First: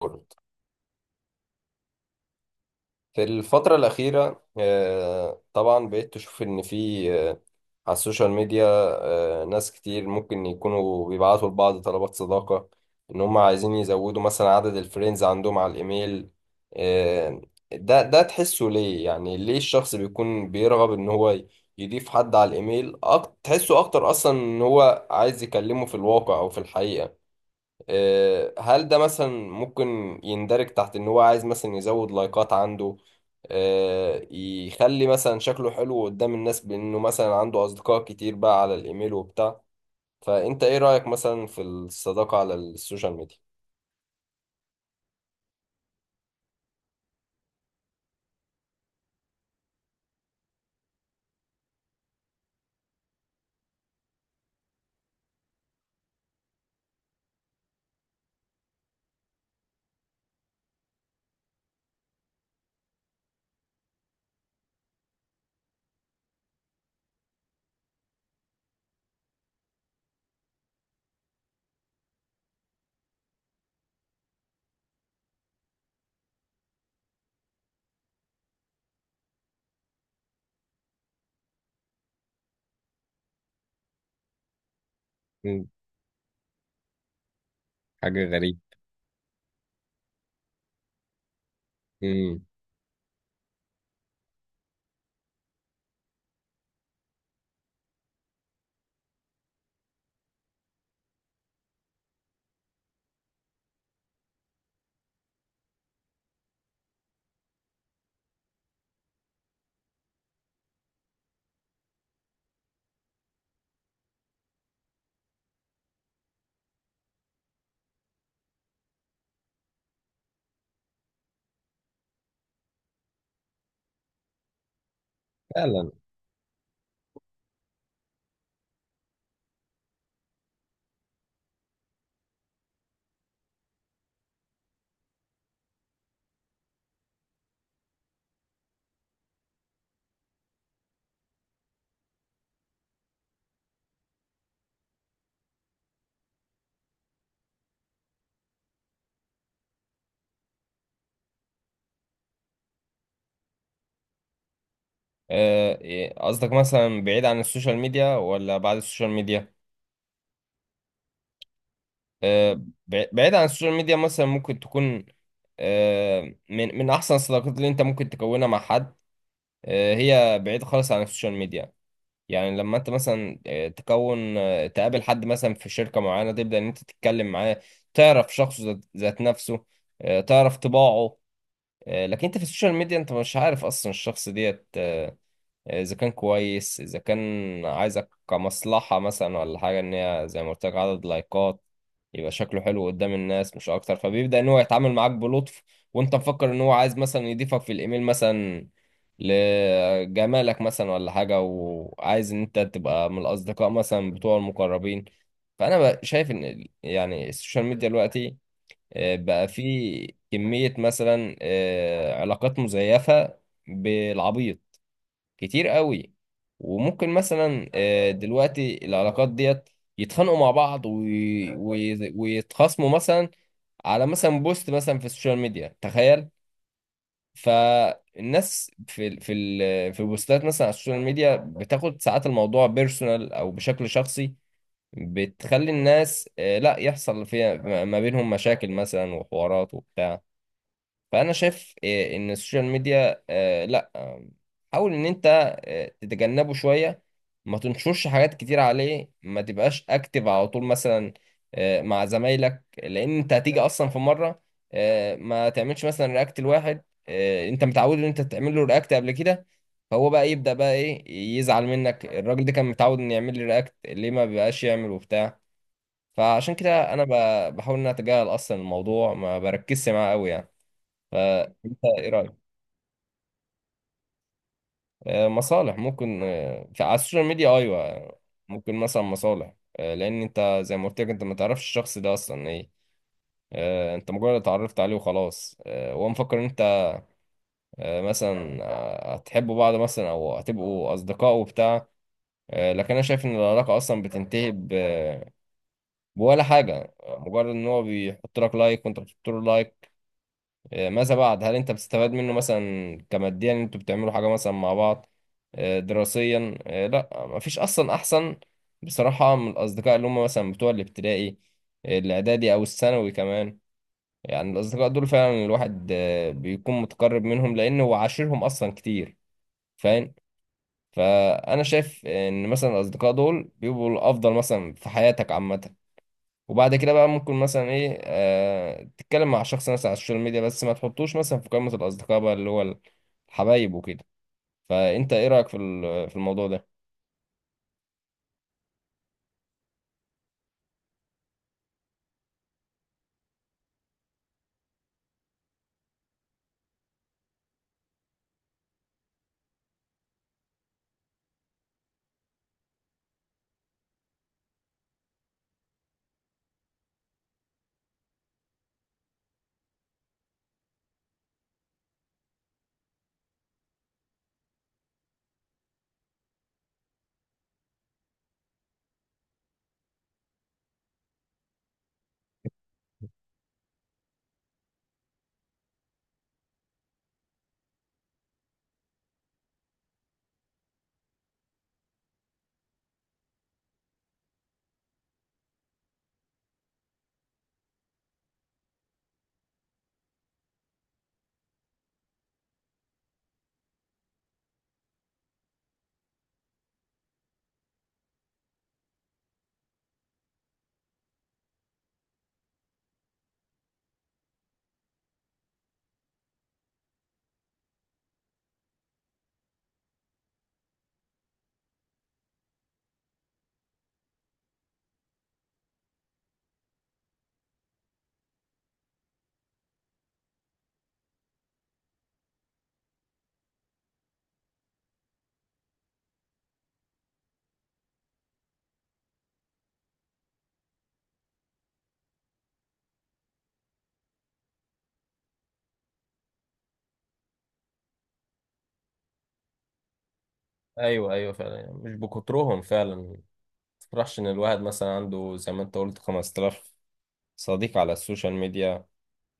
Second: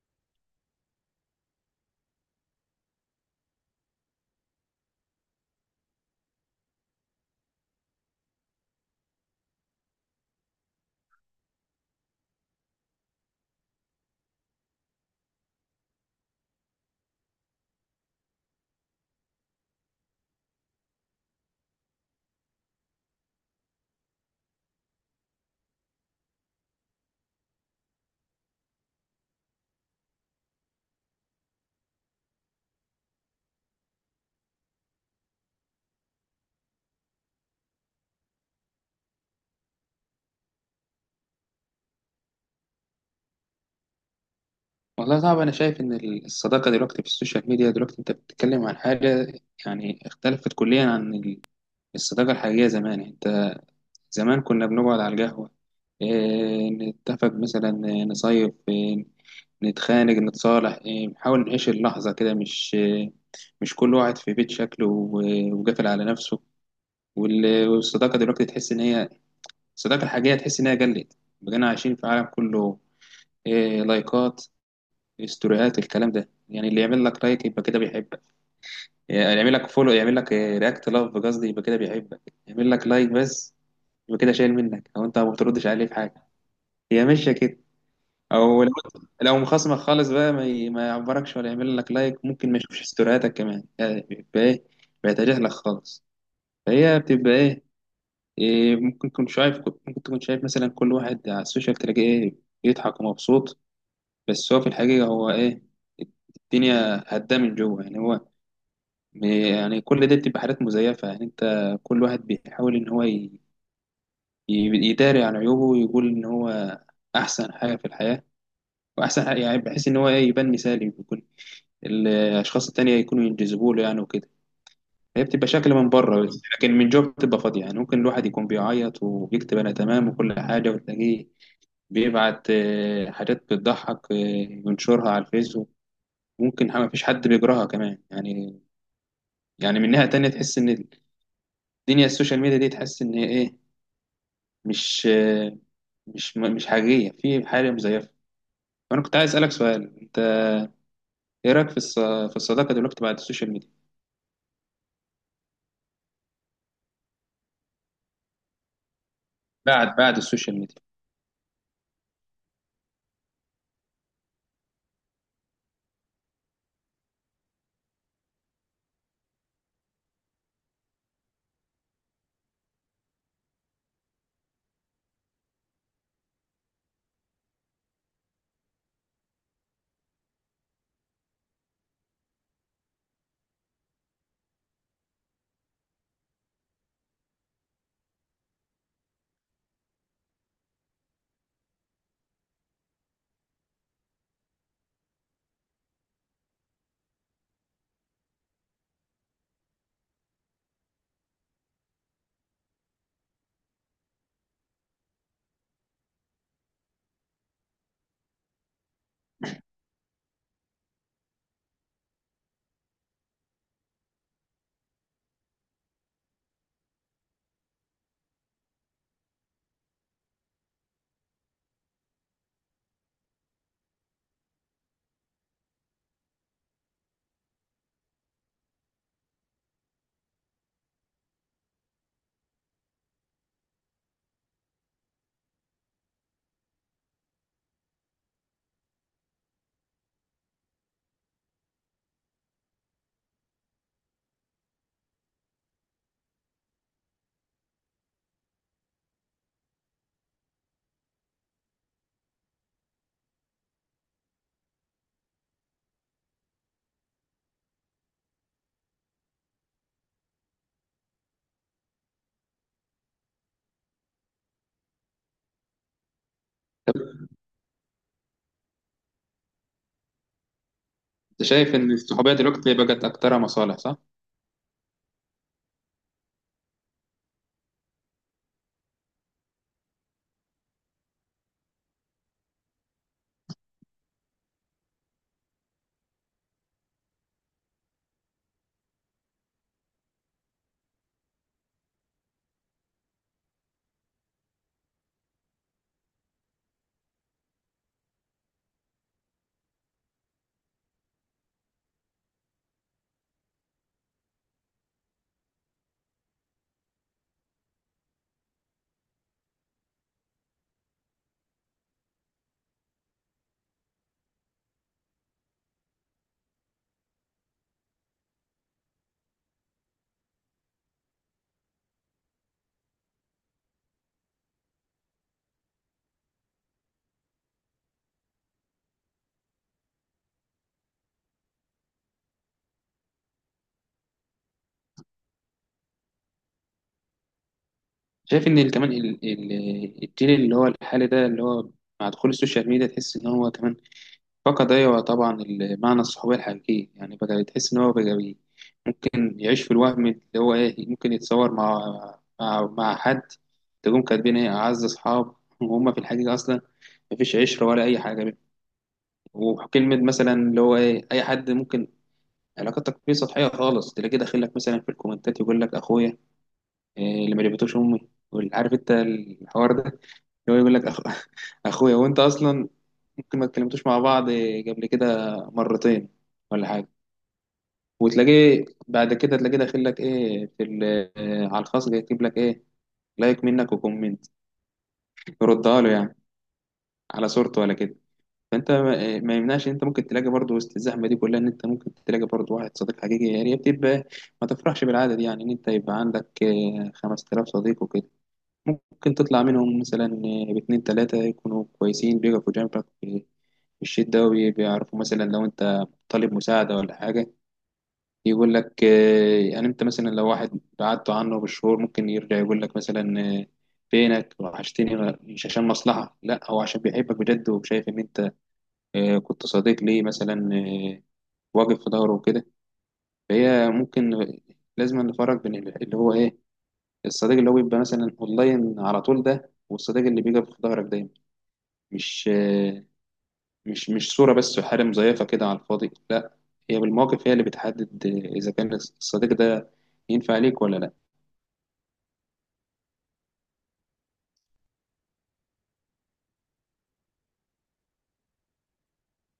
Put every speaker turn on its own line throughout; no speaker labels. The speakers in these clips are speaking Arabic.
كله في الفترة الأخيرة، طبعا بقيت تشوف إن في على السوشيال ميديا، ناس كتير ممكن يكونوا بيبعتوا لبعض طلبات صداقة، إن هم عايزين يزودوا مثلا عدد الفريندز عندهم على الإيميل. آه، ده تحسه ليه؟ يعني ليه الشخص بيكون بيرغب إن هو يضيف حد على الإيميل؟ تحسه أكتر أصلا إن هو عايز يكلمه في الواقع أو في الحقيقة. هل ده مثلا ممكن يندرج تحت ان هو عايز مثلا يزود لايكات عنده؟ يخلي مثلا شكله حلو قدام الناس بانه مثلا عنده اصدقاء كتير بقى على الايميل وبتاع. فانت ايه رأيك مثلا في الصداقة على السوشيال ميديا؟
والله صعب. أنا شايف إن الصداقة دلوقتي في السوشيال ميديا دلوقتي أنت بتتكلم عن حاجة يعني اختلفت كليا عن الصداقة الحقيقية زمان. يعني أنت زمان كنا بنقعد على القهوة، إيه نتفق مثلا، إيه، نصيف، إيه نتخانق نتصالح، إيه نحاول نعيش اللحظة كده، مش إيه مش كل واحد في بيت شكله وقافل على نفسه. والصداقة دلوقتي تحس إن هي الصداقة الحقيقية تحس إن هي قلت، بقينا عايشين في عالم كله إيه، لايكات، استوريات، الكلام ده يعني اللي يعمل لك لايك يبقى كده بيحبك، يعني يعمل لك فولو يعمل لك رياكت لاف قصدي يبقى كده بيحبك، يعمل لك لايك بس يبقى كده شايل منك او انت ما بتردش عليه في حاجه، هي ماشيه كده. او لو لو مخصمك خالص بقى ما يعبركش ولا يعمل لك لايك،
امم.
ممكن ما يشوفش استورياتك كمان يعني بيبقى ايه، بيتجاهلك خالص. فهي بتبقى ايه، إيه، ممكن تكون شايف ممكن تكون شايف مثلا كل واحد على السوشيال تلاقيه ايه بيضحك ومبسوط، بس هو في الحقيقه هو ايه، الدنيا هدا من جوه يعني هو يعني كل ده بتبقى حاجات مزيفة. يعني انت كل واحد بيحاول ان هو يداري عن عيوبه ويقول ان هو احسن حاجة في الحياة، واحسن حاجة يعني بحيث ان هو ايه يبان مثالي، بيكون الاشخاص التانية يكونوا ينجذبوا له يعني وكده. هي بتبقى شكل من
فعلا.
بره بس لكن من جوه بتبقى فاضية، يعني ممكن الواحد يكون بيعيط وبيكتب انا تمام وكل حاجة وتلاقيه بيبعت حاجات بتضحك ينشرها على الفيسبوك، ممكن ما فيش حد بيقراها كمان يعني. يعني من ناحية تانية تحس ان الدنيا السوشيال ميديا دي تحس ان ايه مش حقيقية، في حاجة مزيفة. وأنا كنت عايز أسألك سؤال، أنت إيه رأيك في في الصداقة دلوقتي بعد السوشيال ميديا؟
إيه، قصدك مثلا بعيد عن السوشيال ميديا ولا بعد السوشيال ميديا؟
بعد السوشيال ميديا.
بعيد عن السوشيال ميديا مثلا ممكن تكون. آه، من احسن الصداقات اللي انت ممكن تكونها مع حد هي بعيد خالص عن السوشيال ميديا. يعني لما انت مثلا تكون تقابل حد مثلا في شركة معينة، تبدأ ان انت تتكلم معاه، تعرف شخصه، ذات نفسه، تعرف طباعه. لكن انت في السوشيال ميديا انت مش عارف اصلا الشخص ديت، اذا كان كويس، اذا كان عايزك كمصلحة مثلا ولا حاجة ان هي زي ما قلت لك عدد لايكات، يبقى شكله حلو قدام الناس مش اكتر، فبيبدأ ان هو يتعامل معاك بلطف، وانت مفكر ان هو عايز مثلا يضيفك في الايميل مثلا لجمالك مثلا ولا حاجة، وعايز ان انت تبقى من الاصدقاء مثلا بتوع المقربين. فانا بقى شايف ان يعني السوشيال ميديا دلوقتي بقى فيه كمية مثلا علاقات مزيفة بالعبيط، كتير قوي. وممكن مثلا دلوقتي العلاقات ديت يتخانقوا مع بعض ويتخاصموا مثلا على مثلا بوست مثلا في السوشيال ميديا، تخيل! فالناس في البوستات مثلا على السوشيال ميديا بتاخد ساعات الموضوع بيرسونال او بشكل شخصي، بتخلي الناس، لا يحصل فيها ما بينهم مشاكل مثلا وحوارات وبتاع. فانا شايف ان السوشيال ميديا لا، حاول ان انت تتجنبه شويه، ما تنشرش حاجات كتير عليه، ما تبقاش اكتف على طول مثلا مع زمايلك، لان انت هتيجي اصلا في مره ما تعملش مثلا رياكت لواحد انت متعود ان انت تعمل له رياكت قبل كده، فهو بقى يبدا بقى ايه، يزعل منك الراجل ده كان متعود ان يعمل لي رياكت، ليه ما بيبقاش يعمل وبتاع. فعشان كده انا بحاول ان أنا اتجاهل اصلا الموضوع، ما بركزش معاه قوي يعني.
أنت شايف
فانت
إن
ايه رايك؟
الصحوبية دلوقتي بقت أكترها مصالح صح؟
مصالح ممكن في على السوشيال ميديا، ايوه. ممكن مثلا مصالح لان انت زي ما قلت لك انت ما تعرفش الشخص ده اصلا ايه. انت مجرد اتعرفت عليه وخلاص، هو مفكر ان انت مثلا هتحبوا بعض مثلا او هتبقوا اصدقاء وبتاع. لكن انا شايف ان العلاقه اصلا بتنتهي بولا حاجه، مجرد ان هو بيحط لك لايك وانت بتحط له لايك. ماذا بعد؟ هل انت بتستفاد منه مثلا كماديا ان انتوا بتعملوا حاجه مثلا مع بعض؟ دراسيا؟ لا، مفيش اصلا. احسن بصراحه من الاصدقاء اللي هم مثلا بتوع الابتدائي، الاعدادي او الثانوي كمان. يعني الاصدقاء دول فعلا الواحد بيكون متقرب منهم لانه هو عاشرهم اصلا كتير، فاهم؟ فانا شايف ان مثلا الاصدقاء دول بيبقوا الافضل مثلا في حياتك عامه. وبعد كده بقى ممكن مثلا ايه تتكلم مع شخص مثلا على السوشيال ميديا، بس ما تحطوش مثلا في قائمة الأصدقاء بقى اللي هو الحبايب وكده. فأنت ايه رأيك في في الموضوع ده؟
شايف إن كمان الجيل اللي هو الحالي ده اللي هو مع دخول السوشيال ميديا تحس إن هو كمان فقد، أيوة طبعا، معنى الصحوبية الحقيقية. يعني بقى تحس إن هو بقى ممكن يعيش في الوهم اللي هو إيه، ممكن يتصور مع مع حد، تقوم كاتبين إيه أعز أصحاب وهم في الحقيقة أصلا مفيش عشرة ولا أي حاجة بينهم. وكلمة مثلا اللي هو إيه أي حد ممكن علاقتك فيه سطحية خالص تلاقيه داخل لك مثلا في الكومنتات يقول لك أخويا إيه اللي ما جابتوش أمي، عارف أنت الحوار ده اللي هو يقول لك أخويا، وأنت أصلا ممكن ما اتكلمتوش مع بعض قبل كده مرتين ولا حاجة. وتلاقيه بعد كده تلاقيه داخل لك ايه في على الخاص يكتب لك ايه لايك منك وكومنت يردها له، يعني على صورته ولا كده. فانت ما يمنعش إن انت ممكن تلاقي برضه وسط الزحمه دي كلها ان انت ممكن تلاقي برضه واحد صديق حقيقي، يعني هي بتبقى ما تفرحش بالعاده دي يعني ان انت يبقى عندك 5000 صديق وكده، ممكن تطلع منهم مثلا باتنين تلاته يكونوا كويسين بيقفوا جنبك في الشدة، وبيعرفوا مثلا لو انت طالب مساعدة ولا حاجة، يقول لك يعني انت مثلا لو واحد بعدت عنه بالشهور ممكن يرجع يقول لك مثلا فينك وحشتني، مش عشان مصلحة، لا هو عشان بيحبك بجد وشايف ان انت كنت صديق ليه مثلا واقف في ظهره وكده. فهي ممكن لازم نفرق بين اللي هو ايه الصديق اللي هو بيبقى مثلا اونلاين على طول ده والصديق اللي بيقف في ظهرك دايما، مش صورة بس وحاله مزيفة كده على الفاضي، لا. هي بالمواقف هي اللي بتحدد اذا كان الصديق ده ينفع ليك ولا لا.
ايوه، ايوه، فعلا، يعني مش بكترهم فعلا، ما تفرحش ان الواحد مثلا عنده زي ما انت قلت 5000 صديق على السوشيال ميديا.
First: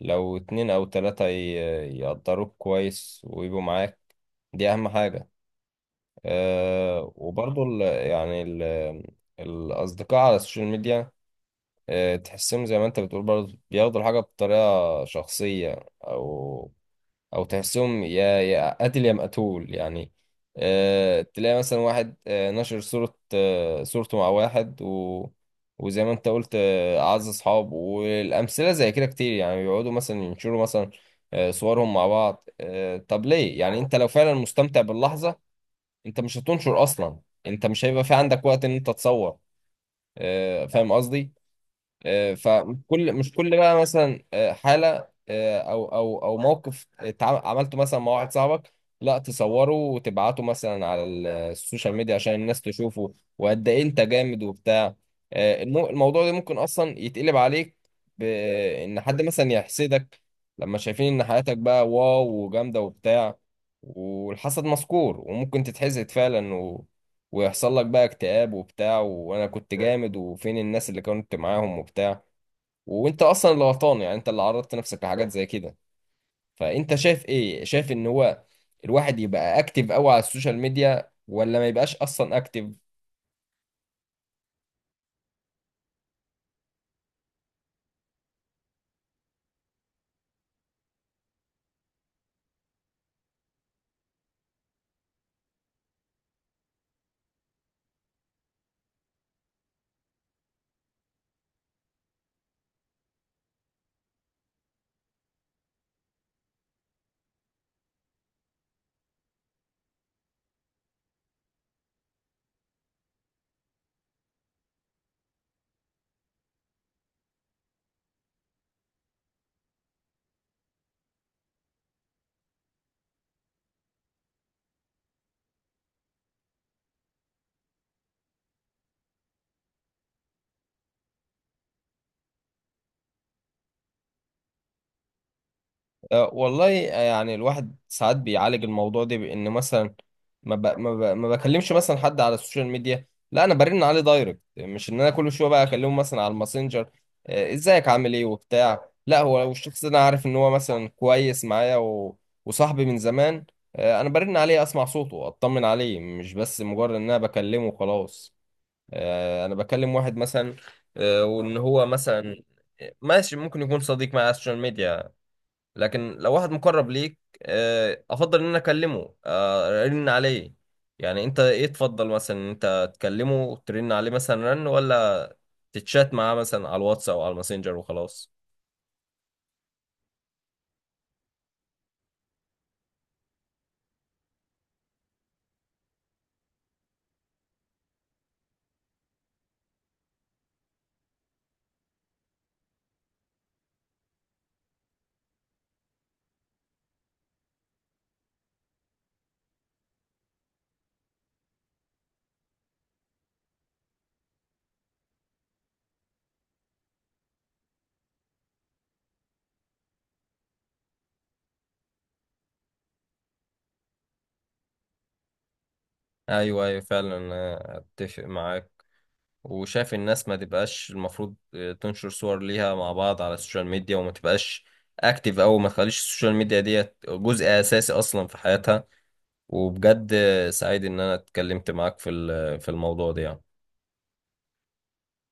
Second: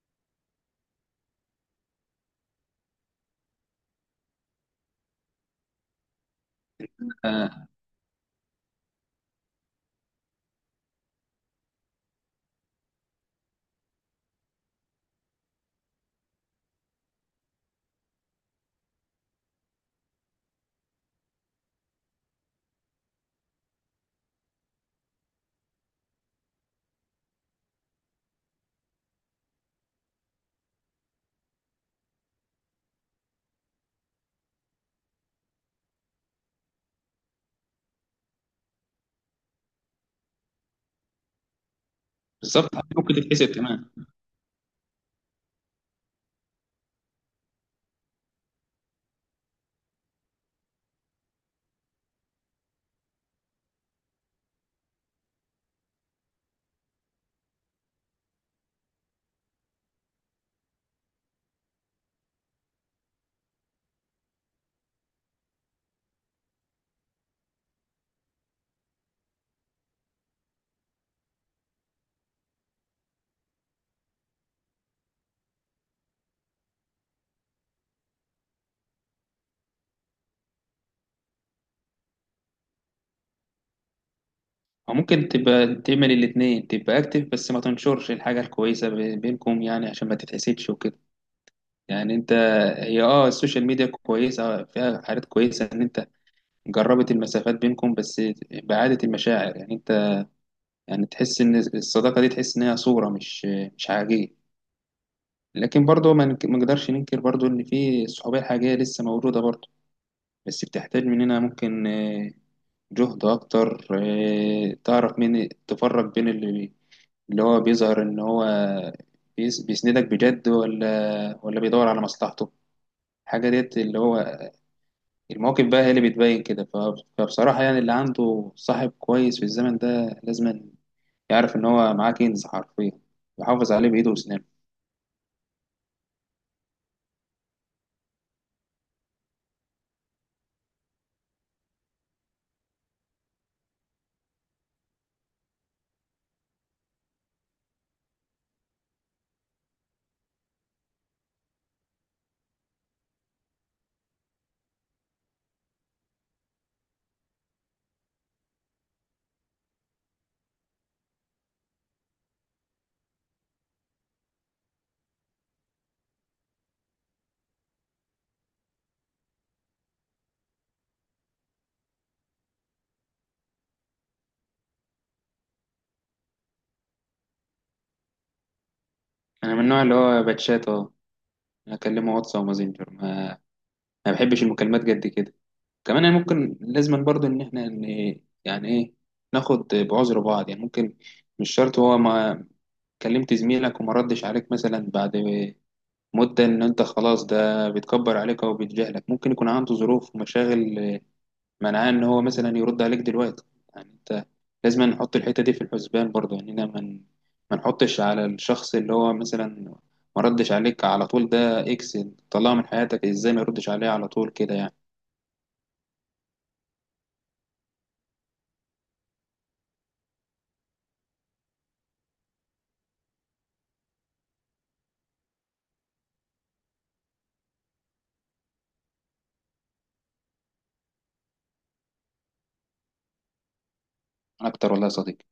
لو اتنين او تلاتة يقدروك كويس ويبقوا معاك، دي اهم حاجة. وبرضو
آه.
يعني الأصدقاء على السوشيال ميديا تحسهم زي ما انت بتقول برضه بياخدوا الحاجة بطريقة شخصية، او تحسهم يا قاتل يا مقتول يعني. تلاقي مثلا واحد نشر صورة صورته مع واحد، وزي ما انت قلت اعز اصحاب، والامثله زي كده كتير يعني، بيقعدوا مثلا ينشروا مثلا صورهم مع بعض. طب ليه؟ يعني انت لو فعلا مستمتع باللحظه انت مش هتنشر اصلا، انت مش هيبقى في عندك وقت ان انت تصور. فاهم قصدي؟
بالظبط، ممكن
مش كل
تتحسب
بقى
كمان.
مثلا حالة او موقف عملته مثلا مع واحد صاحبك، لا تصوره وتبعته مثلا على السوشيال ميديا عشان الناس تشوفه وقد ايه انت جامد وبتاع. الموضوع ده ممكن اصلا يتقلب عليك بان حد مثلا يحسدك لما شايفين ان حياتك بقى واو وجامدة وبتاع. والحسد مذكور وممكن تتحسد فعلا، ويحصل لك بقى اكتئاب وبتاع، وانا كنت جامد وفين الناس اللي كنت معاهم وبتاع، وانت اصلا اللي غلطان يعني، انت اللي عرضت نفسك لحاجات زي كده. فانت شايف ايه؟ شايف ان هو الواحد يبقى اكتف قوي على السوشيال ميديا ولا ما يبقاش اصلا اكتف؟
او ممكن تبقى تعمل الاثنين، تبقى اكتف بس ما تنشرش الحاجه الكويسه بينكم يعني عشان ما تتحسدش وكده. يعني انت هي اه السوشيال ميديا كويسه، فيها حاجات كويسه ان انت جربت المسافات بينكم، بس بعاده المشاعر. يعني انت يعني تحس ان الصداقه دي تحس ان هي صوره مش حقيقيه، لكن برضه ما نقدرش ننكر برضه ان في الصحوبيه الحقيقيه لسه موجوده برضه، بس بتحتاج مننا ممكن جهد أكتر. تعرف مين تفرق بين اللي هو بيظهر إن هو بيسندك بجد ولا بيدور على مصلحته. حاجة ديت اللي هو المواقف بقى هي اللي بتبين كده. فبصراحة يعني اللي عنده صاحب كويس في الزمن ده لازم يعرف إن هو معاه كنز حرفيا، يحافظ عليه بإيده وأسنانه.
والله يعني الواحد ساعات بيعالج الموضوع ده بان مثلا ما بكلمش مثلا حد على السوشيال ميديا، لا انا برن عليه دايركت، مش ان انا كل شويه بقى اكلمه مثلا على الماسنجر ازيك عامل ايه وبتاع. لا هو لو الشخص ده انا عارف ان هو مثلا كويس معايا وصاحبي من زمان، انا برن عليه اسمع صوته اطمن عليه، مش بس مجرد ان انا بكلمه وخلاص. انا بكلم واحد مثلا وان هو مثلا ماشي ممكن يكون صديق معايا على السوشيال ميديا، لكن لو واحد مقرب ليك افضل ان انا اكلمه ارن عليه. يعني انت ايه تفضل؟ مثلا انت تكلمه وترن عليه مثلا رن، ولا تتشات معاه مثلا على الواتس او على الماسنجر وخلاص؟
أنا من النوع اللي هو باتشات أه، أكلمه واتس أو ماسنجر، ما بحبش المكالمات جد كده. كمان يعني ممكن لازم برضو ان احنا يعني ايه، ناخد بعذر بعض. يعني ممكن مش شرط هو ما كلمت زميلك وما ردش عليك مثلا بعد مدة ان انت خلاص ده بيتكبر عليك او بيتجاهلك، ممكن يكون عنده ظروف ومشاغل منعاه ان هو مثلا يرد عليك دلوقتي. يعني انت لازم نحط الحتة دي في الحسبان برضو، يعني إننا ما نحطش على الشخص اللي هو مثلا ما ردش عليك على طول ده اكس، طلعه من حياتك. ازاي ما يردش عليه على طول كده يعني.
ايوه، ايوه، فعلا أنا اتفق معاك، وشايف الناس ما تبقاش المفروض تنشر صور ليها مع بعض على السوشيال ميديا، وما تبقاش اكتيف، او ما تخليش السوشيال ميديا ديت جزء اساسي اصلا في حياتها. وبجد سعيد ان انا اتكلمت معاك في في الموضوع ده يعني.
انا اكتر والله يا صديقي.